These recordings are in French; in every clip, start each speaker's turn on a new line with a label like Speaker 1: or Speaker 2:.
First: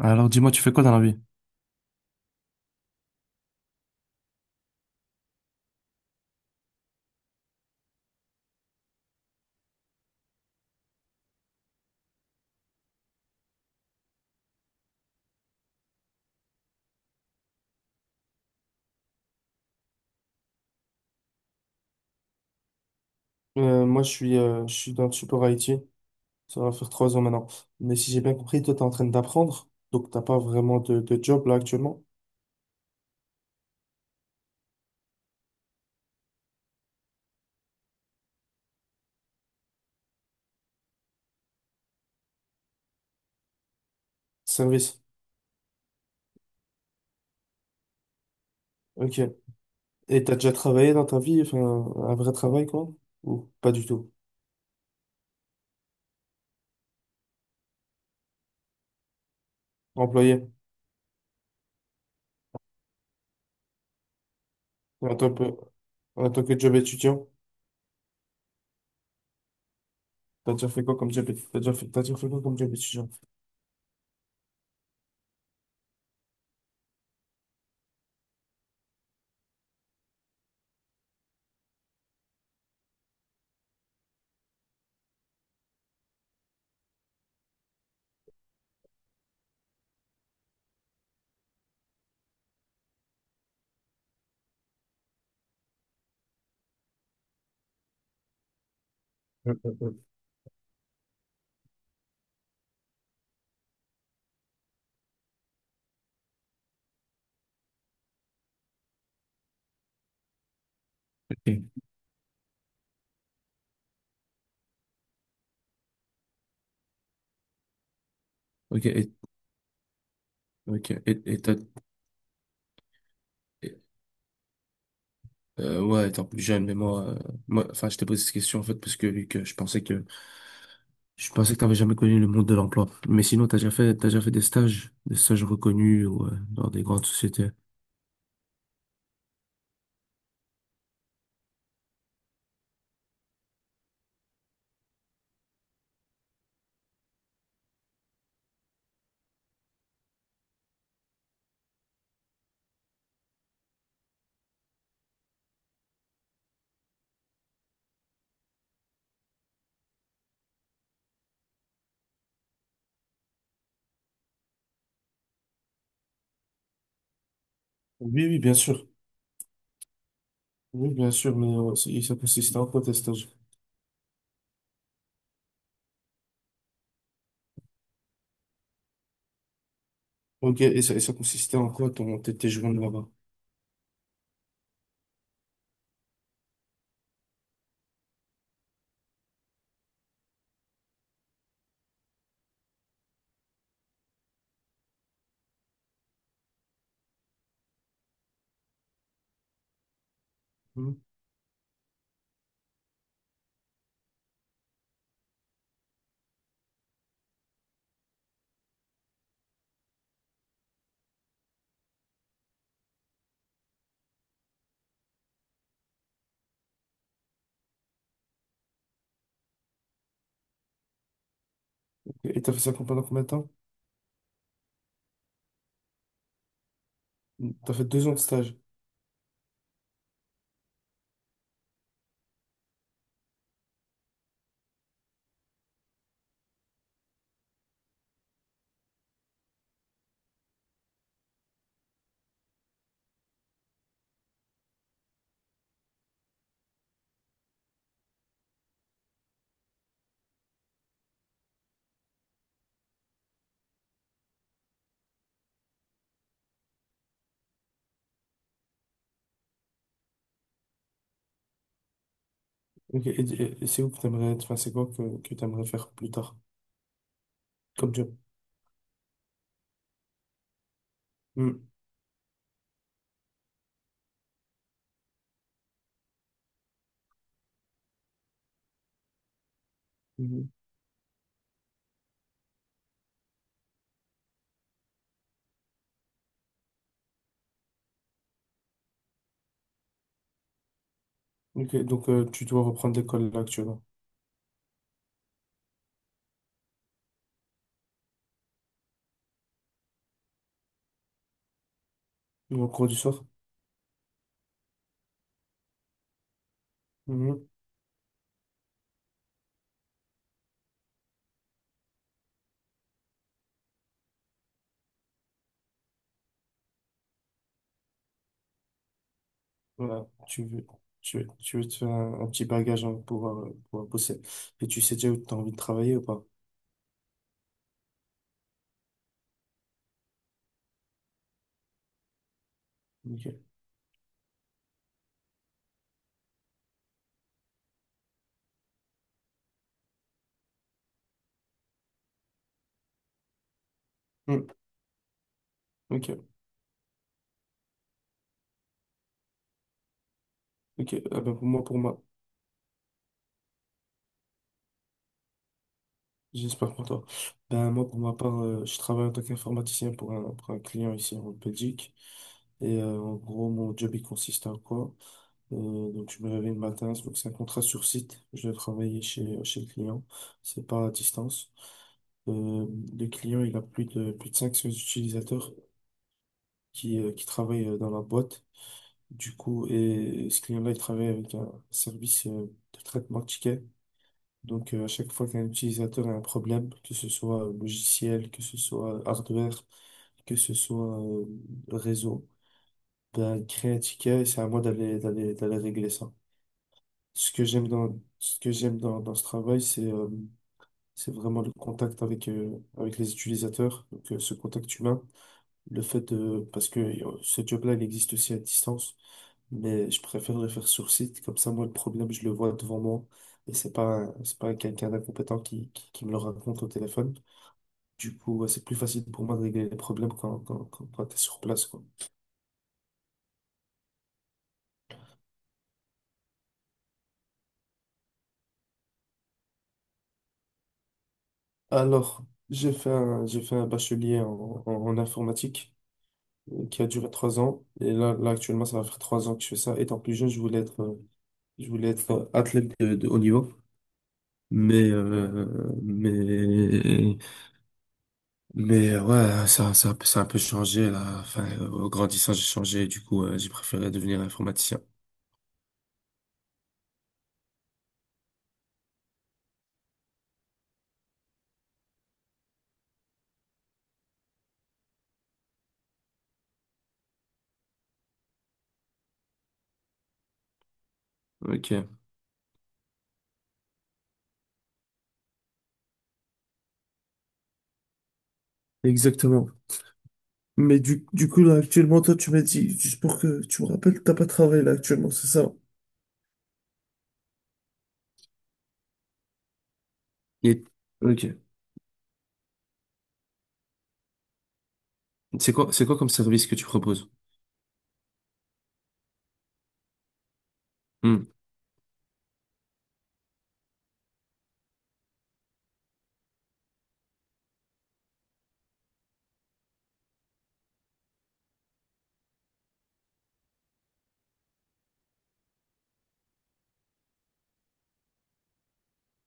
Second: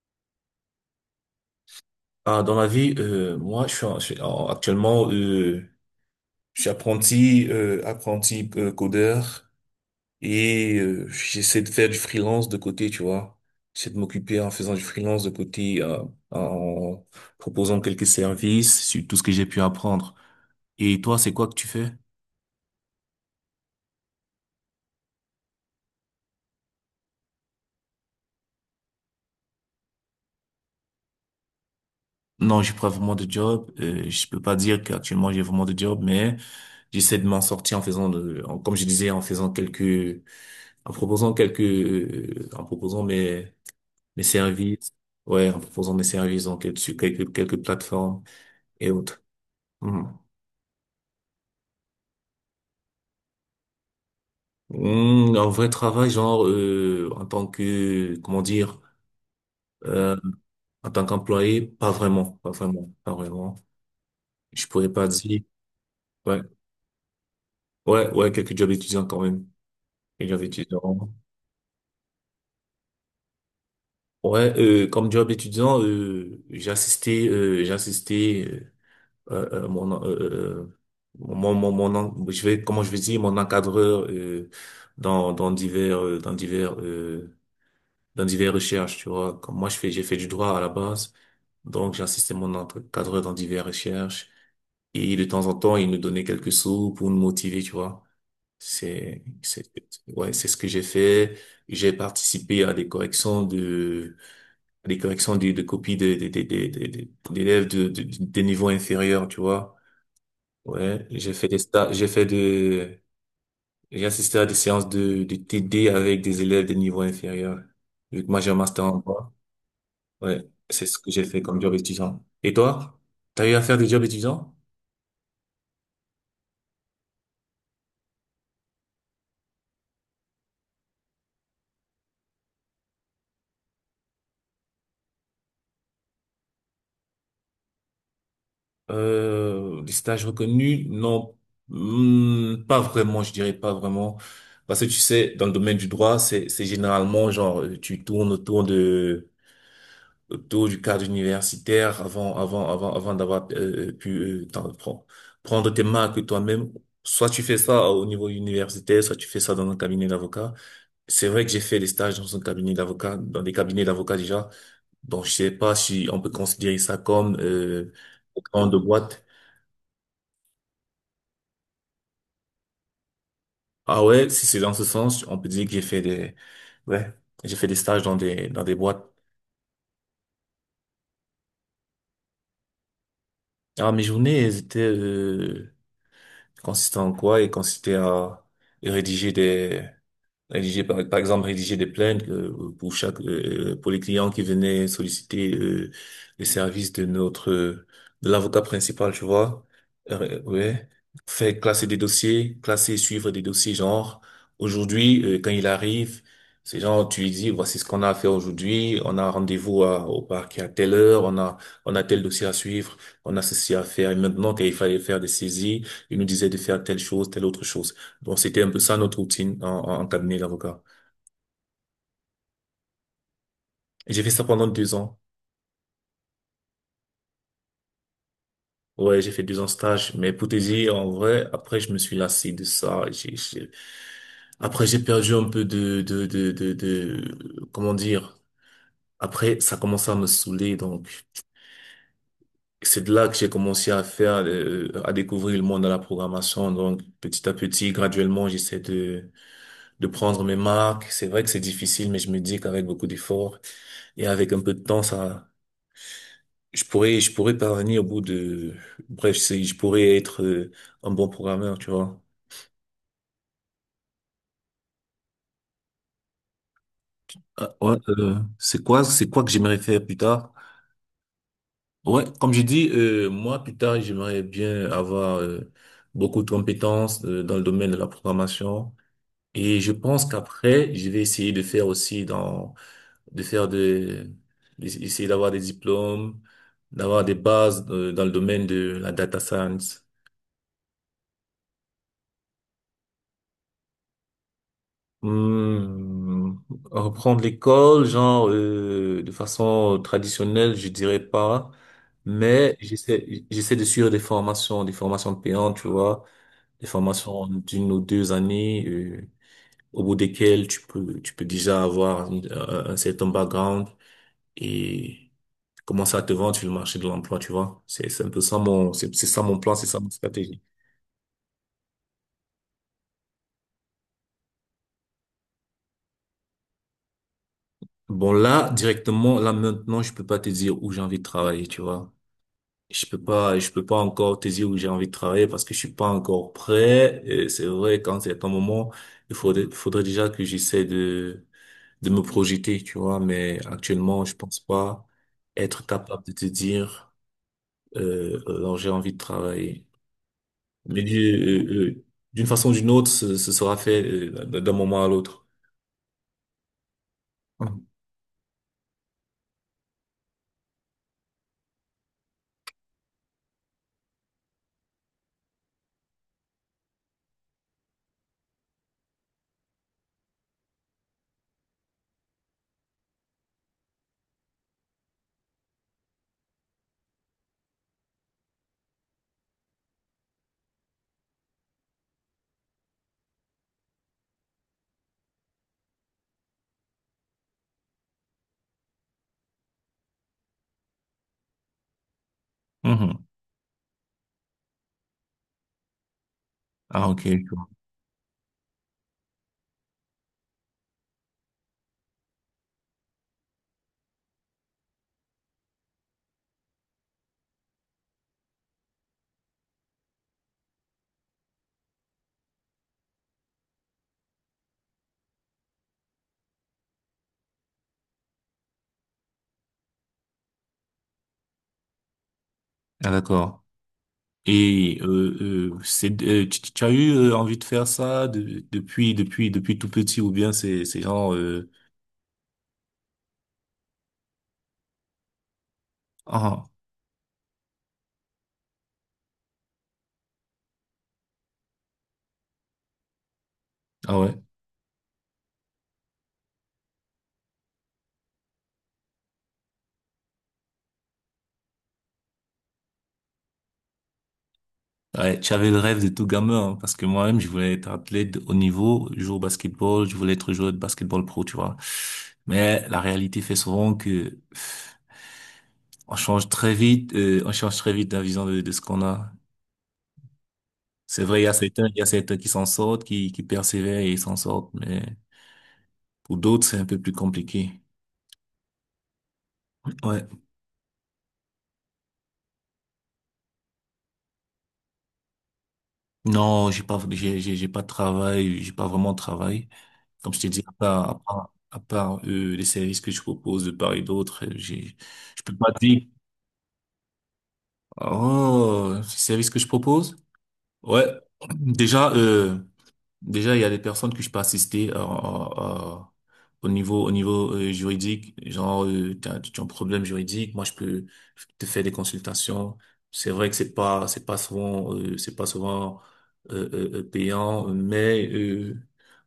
Speaker 1: Alors dis-moi, tu fais quoi dans la vie?
Speaker 2: Ah, dans la vie, moi, actuellement, je suis apprenti, apprenti codeur et j'essaie de faire du freelance de côté, tu vois. J'essaie de m'occuper en faisant du freelance de côté, en proposant quelques services sur tout ce que j'ai pu apprendre. Et toi, c'est quoi que tu fais?
Speaker 1: Moi, je suis dans le support IT. Ça va faire 3 ans maintenant. Mais si j'ai bien compris, toi, t'es en train d'apprendre. Donc, t'as pas vraiment de job là actuellement.
Speaker 2: Non, j'ai pas vraiment de job. Je peux pas dire qu'actuellement j'ai vraiment de job, mais j'essaie de m'en sortir en faisant, comme je disais, en faisant en proposant en proposant mes services,
Speaker 1: Service.
Speaker 2: ouais, en proposant mes services donc et dessus quelques plateformes et
Speaker 1: Ok.
Speaker 2: autres. Mhm.
Speaker 1: Et t'as déjà travaillé dans ta vie, enfin, un vrai travail, quoi? Ou pas du tout?
Speaker 2: Mm, un vrai travail, en tant que comment dire, euh,
Speaker 1: Employé.
Speaker 2: en tant qu'employé, pas vraiment. Je pourrais pas
Speaker 1: En tant
Speaker 2: dire,
Speaker 1: que, en
Speaker 2: ouais,
Speaker 1: tant que job étudiant,
Speaker 2: ouais, quelques jobs étudiants quand même, quelques jobs
Speaker 1: t'as déjà fait quoi
Speaker 2: étudiants.
Speaker 1: comme job, t'as déjà fait quoi comme job étudiant?
Speaker 2: Ouais, comme job étudiant, j'ai assisté mon, euh, mon, mon, mon, en- je vais, comment je vais dire, mon encadreur dans, dans divers, dans divers, dans divers recherches, tu vois. Comme moi, j'ai fait du droit à la base, donc j'ai mon encadreur dans divers recherches. Et de temps en temps, il nous donnait quelques sous pour nous motiver, tu vois. C'est,
Speaker 1: Euh,
Speaker 2: c'est,
Speaker 1: euh,
Speaker 2: ouais, c'est ce que j'ai fait. J'ai participé à des corrections de, à des corrections de copies des d'élèves des niveaux inférieurs, tu vois. Ouais, j'ai fait
Speaker 1: euh,
Speaker 2: des stages, j'ai assisté à des séances de TD avec des élèves de niveau inférieur. Vu que moi j'ai un
Speaker 1: Ok,
Speaker 2: master
Speaker 1: ok,
Speaker 2: en droit, ouais, c'est
Speaker 1: ok,
Speaker 2: ce que
Speaker 1: et,
Speaker 2: j'ai
Speaker 1: et
Speaker 2: fait comme job étudiant. Et toi? T'as eu à faire
Speaker 1: et,
Speaker 2: des jobs étudiants?
Speaker 1: ouais, étant plus jeune, mais moi, enfin, je t'ai posé cette question, en fait, parce que vu que je pensais que t'avais jamais connu le monde de l'emploi. Mais sinon, t'as déjà fait des stages reconnus ou dans des grandes sociétés.
Speaker 2: Des stages reconnus? Non. Hmm, pas vraiment, je dirais pas vraiment. Parce que tu sais, dans le domaine du droit, c'est généralement genre, tu tournes autour du cadre universitaire avant d'avoir pu euh, t'en- pre- prendre tes marques toi-même. Soit tu fais ça au niveau universitaire, soit tu fais ça dans un cabinet d'avocat. C'est vrai que j'ai fait des stages dans un cabinet d'avocat, dans des cabinets d'avocats déjà. Donc, je sais pas si on peut considérer ça comme
Speaker 1: Oui, oui, bien
Speaker 2: en de
Speaker 1: sûr.
Speaker 2: boîte.
Speaker 1: Oui, bien sûr, mais et ça consistait en quoi tes stages?
Speaker 2: Ah ouais, si c'est dans ce sens, on peut dire que ouais, j'ai fait des stages dans des boîtes.
Speaker 1: Ok, et ça consistait en quoi tes journées là-bas?
Speaker 2: Ah, mes journées, elles étaient consistaient en quoi? Elles consistaient à rédiger des Rédiger par, par exemple rédiger des plaintes pour les clients qui venaient solliciter les services de notre de l'avocat principal, tu vois. Ouais,
Speaker 1: Hmm.
Speaker 2: faire classer des dossiers, classer, suivre des dossiers genre aujourd'hui quand il arrive, c'est genre tu lui dis voici ce qu'on a à faire aujourd'hui, on a rendez-vous au parquet à telle heure, on a tel dossier à suivre, on a ceci à faire et maintenant qu'il fallait faire des saisies, il nous disait de faire telle chose, telle autre chose. Donc, c'était un peu ça notre routine en cabinet d'avocat.
Speaker 1: Ok, et t'as fait ça pendant combien de temps?
Speaker 2: Et j'ai fait ça pendant 2 ans.
Speaker 1: T'as fait 2 ans de stage.
Speaker 2: Ouais, j'ai fait 2 ans de stage. Mais pour te dire, en vrai, après, je me suis lassé de ça. Après, j'ai perdu un peu comment dire. Après, ça commençait à me saouler. Donc, c'est de là que j'ai commencé à faire, à découvrir le monde de la programmation. Donc, petit à petit, graduellement, de prendre mes marques. C'est vrai que c'est difficile, mais je me dis qu'avec beaucoup d'efforts et avec un peu de temps, je je pourrais parvenir au bout de, je pourrais être un bon programmeur, tu vois.
Speaker 1: Ok, et c'est où que t'aimerais être? Enfin, c'est quoi que t'aimerais faire plus tard
Speaker 2: Ah,
Speaker 1: comme
Speaker 2: ouais,
Speaker 1: job?
Speaker 2: c'est quoi que j'aimerais faire plus tard?
Speaker 1: Hmm.
Speaker 2: Ouais, comme j'ai dit, moi, plus tard, j'aimerais bien avoir beaucoup de compétences dans le domaine de la programmation. Et je pense
Speaker 1: Mhm.
Speaker 2: qu'après, je vais essayer de faire aussi dans, de faire de, d'essayer d'avoir des diplômes, d'avoir des bases dans le domaine de la data science.
Speaker 1: Ok, donc tu dois reprendre l'école là actuellement.
Speaker 2: Hmm, reprendre l'école, de façon traditionnelle, je dirais pas,
Speaker 1: Ou au
Speaker 2: mais
Speaker 1: cours du soir?
Speaker 2: j'essaie de suivre des formations payantes, tu vois, des formations
Speaker 1: Hmm.
Speaker 2: d'une ou 2 années, au bout desquelles tu peux déjà avoir un certain background et commencer à te vendre sur le marché de l'emploi, tu vois. C'est ça mon plan, c'est ça
Speaker 1: Voilà,
Speaker 2: ma
Speaker 1: tu
Speaker 2: stratégie.
Speaker 1: veux, tu, veux tu veux te faire un petit bagage hein, pour bosser. Et tu sais déjà où tu as envie de travailler ou pas?
Speaker 2: Bon là directement là maintenant je peux pas te dire où j'ai envie de travailler, tu vois.
Speaker 1: Ok.
Speaker 2: Je peux pas encore te dire où j'ai envie de travailler parce que je suis pas encore prêt. Et c'est vrai, quand c'est un moment, faudrait déjà que de me projeter, tu vois. Mais actuellement, je
Speaker 1: Hmm,
Speaker 2: pense pas être capable
Speaker 1: ok.
Speaker 2: de te dire, alors j'ai envie de travailler.
Speaker 1: Ok.
Speaker 2: Mais
Speaker 1: Ah ben pour moi, pour
Speaker 2: euh,
Speaker 1: moi,
Speaker 2: euh, d'une façon ou d'une autre, ce sera fait d'un moment à l'autre.
Speaker 1: j'espère pour toi. Ben
Speaker 2: Mhm.
Speaker 1: moi, pour ma part, je travaille en tant qu'informaticien pour un client ici en Belgique. Et en gros, mon job, il consiste à quoi? Donc, je me réveille le matin. Donc, c'est un contrat sur site. Je vais travailler chez le client. C'est pas à distance. Euh, le client, il a plus de 500 utilisateurs qui travaille dans la boîte. Du coup, et ce client-là, il travaille avec un service de traitement de tickets. Donc, à chaque fois qu'un utilisateur a un problème, que ce soit logiciel, que ce soit hardware, que ce soit réseau,
Speaker 2: Mhm.
Speaker 1: ben, il crée un ticket et c'est à moi d'aller régler ça.
Speaker 2: Ah, ok.
Speaker 1: Ce que
Speaker 2: Je vois.
Speaker 1: j'aime dans, ce que j'aime dans ce travail, c'est vraiment le contact avec les utilisateurs, donc ce contact humain. Parce que ce job-là, il existe aussi à distance. Mais je préférerais faire sur site. Comme ça, moi, le problème, je le vois devant moi. Et c'est pas quelqu'un d'incompétent qui me le raconte au téléphone. Du coup, ouais, c'est plus facile pour moi de régler les problèmes quand t'es sur place, quoi.
Speaker 2: Ah, d'accord. Et tu as eu envie de faire ça depuis tout petit ou bien c'est genre
Speaker 1: Alors, j'ai fait un bachelier en informatique
Speaker 2: ah
Speaker 1: qui a duré 3 ans. Et là, actuellement, ça va faire trois ans que je fais ça. Étant plus jeune, je voulais être athlète de haut niveau.
Speaker 2: ah ouais
Speaker 1: Mais, euh, mais Mais, ouais, ça a un peu changé là. Enfin, au grandissant, j'ai changé. Du coup, j'ai préféré devenir informaticien.
Speaker 2: ouais tu avais le rêve de tout gamin hein, parce que moi-même je voulais être athlète de haut niveau jouer au basketball je voulais être joueur de basketball pro tu vois, mais la réalité fait souvent que pff, on change très vite on change très vite la vision de ce qu'on a. C'est vrai
Speaker 1: Ok.
Speaker 2: il y a certains qui s'en sortent qui persévèrent et ils s'en sortent, mais pour d'autres c'est un peu plus compliqué.
Speaker 1: Exactement.
Speaker 2: Ouais.
Speaker 1: Mais du coup, là, actuellement, toi, tu m'as dit, juste pour que tu me rappelles, t'as pas travaillé là actuellement, c'est ça?
Speaker 2: Non, j'ai pas de travail, j'ai pas vraiment de travail. Comme je t'ai dit,
Speaker 1: Et... Ok.
Speaker 2: à part les services que je propose de part et d'autre, je
Speaker 1: C'est
Speaker 2: peux
Speaker 1: quoi,
Speaker 2: pas
Speaker 1: c'est quoi
Speaker 2: dire.
Speaker 1: comme service que tu proposes?
Speaker 2: Oh, les services que je propose? Ouais.
Speaker 1: Hmm.
Speaker 2: Déjà, euh, Déjà, il y a des personnes que je peux assister au niveau juridique. Tu as un problème juridique, moi je peux te faire des consultations. C'est vrai que c'est pas souvent payant, mais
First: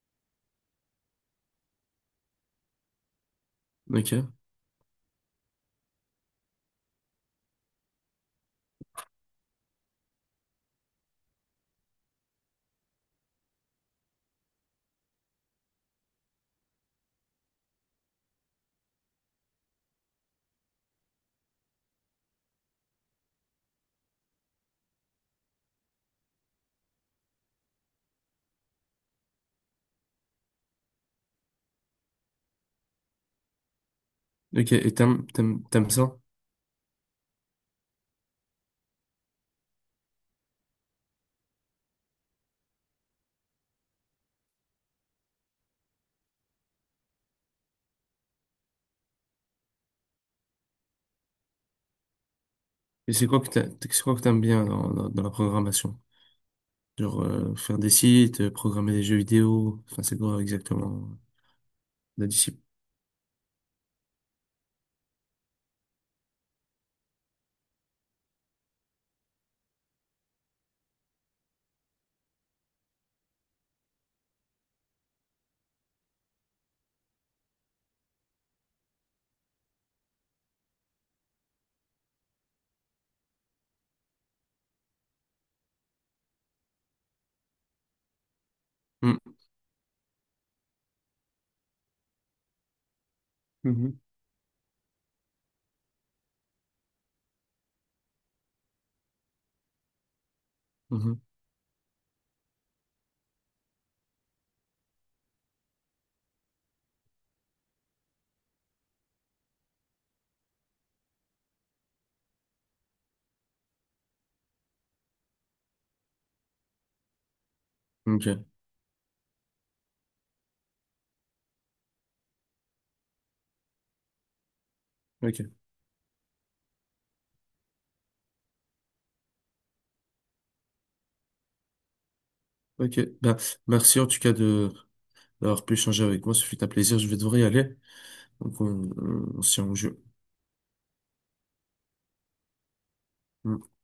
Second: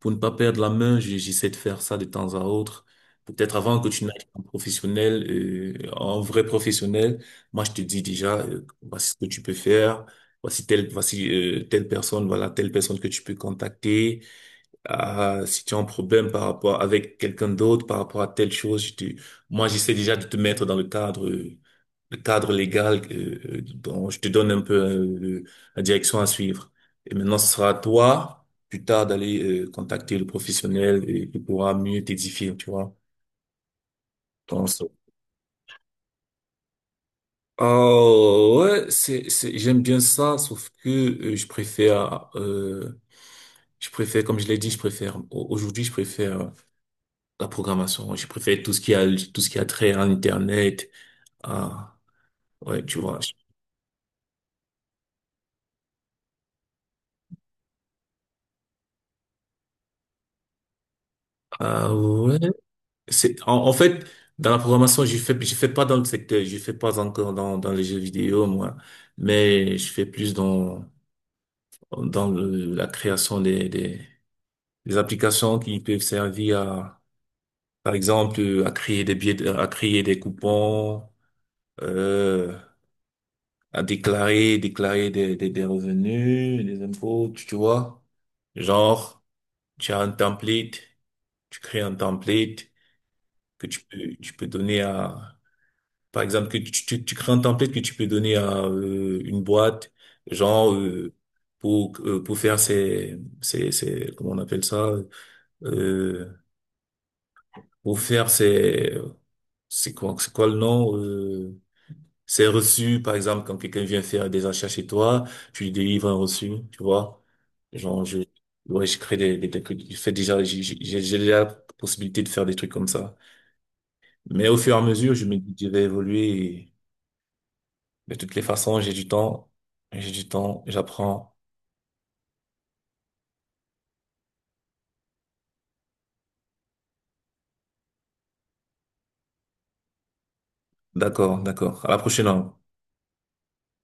Speaker 2: pour ne pas perdre la main, j'essaie de faire ça de temps à autre. Peut-être avant que tu
Speaker 1: Ok.
Speaker 2: n'ailles en professionnel, en vrai professionnel, moi je te dis déjà voici ce que tu peux faire, voici voilà telle personne que tu peux contacter. Ah, si tu as un problème par rapport avec quelqu'un d'autre, par rapport à telle chose, moi j'essaie déjà de te mettre dans le cadre, le cadre légal, dont je te donne un peu la direction à suivre. Et maintenant, ce sera à toi plus tard d'aller contacter le professionnel et il pourra mieux t'édifier, tu vois. Donc,
Speaker 1: Ok. Et t'aimes ça?
Speaker 2: oh, ouais, j'aime bien ça, sauf que comme je l'ai dit, aujourd'hui, je préfère la programmation. Je préfère tout ce qui a trait à Internet. Ah, ouais, tu
Speaker 1: Et
Speaker 2: vois.
Speaker 1: c'est quoi que t'aimes bien dans la programmation? Genre faire des sites, programmer des jeux vidéo, enfin c'est quoi exactement
Speaker 2: Ah,
Speaker 1: la
Speaker 2: ouais.
Speaker 1: discipline?
Speaker 2: C'est, en fait, dans la programmation, je fais pas dans le secteur, je fais pas encore dans les jeux vidéo, moi, mais je fais plus dans la création des applications qui peuvent servir. Par exemple, à créer des billets, à créer des coupons, euh, déclarer des revenus, des impôts, tu vois. Genre, tu as un template, tu crées un template que
Speaker 1: Mhm.
Speaker 2: tu peux donner à, par exemple, tu crées un template que tu peux donner à une boîte, genre, euh,
Speaker 1: Mhm.
Speaker 2: pour faire ses, comment on appelle ça, euh, pour faire ses, c'est quoi le nom, c'est reçu, par exemple, quand quelqu'un vient faire des achats chez toi, tu lui délivres un reçu, tu vois. Genre, je,
Speaker 1: Ok,
Speaker 2: ouais, je crée des trucs. Je fais déjà, j'ai déjà la possibilité de faire des trucs comme ça. Mais au fur et à mesure, je me
Speaker 1: ok,
Speaker 2: dis que je vais évoluer et de toutes les façons, j'ai du temps, j'apprends.
Speaker 1: ok. Ben, merci en tout cas de d'avoir pu échanger avec moi. Ce fut un plaisir. Je vais devoir y aller. Donc on se tient au jeu.
Speaker 2: D'accord, d'accord. À la prochaine alors.
Speaker 1: Hmm.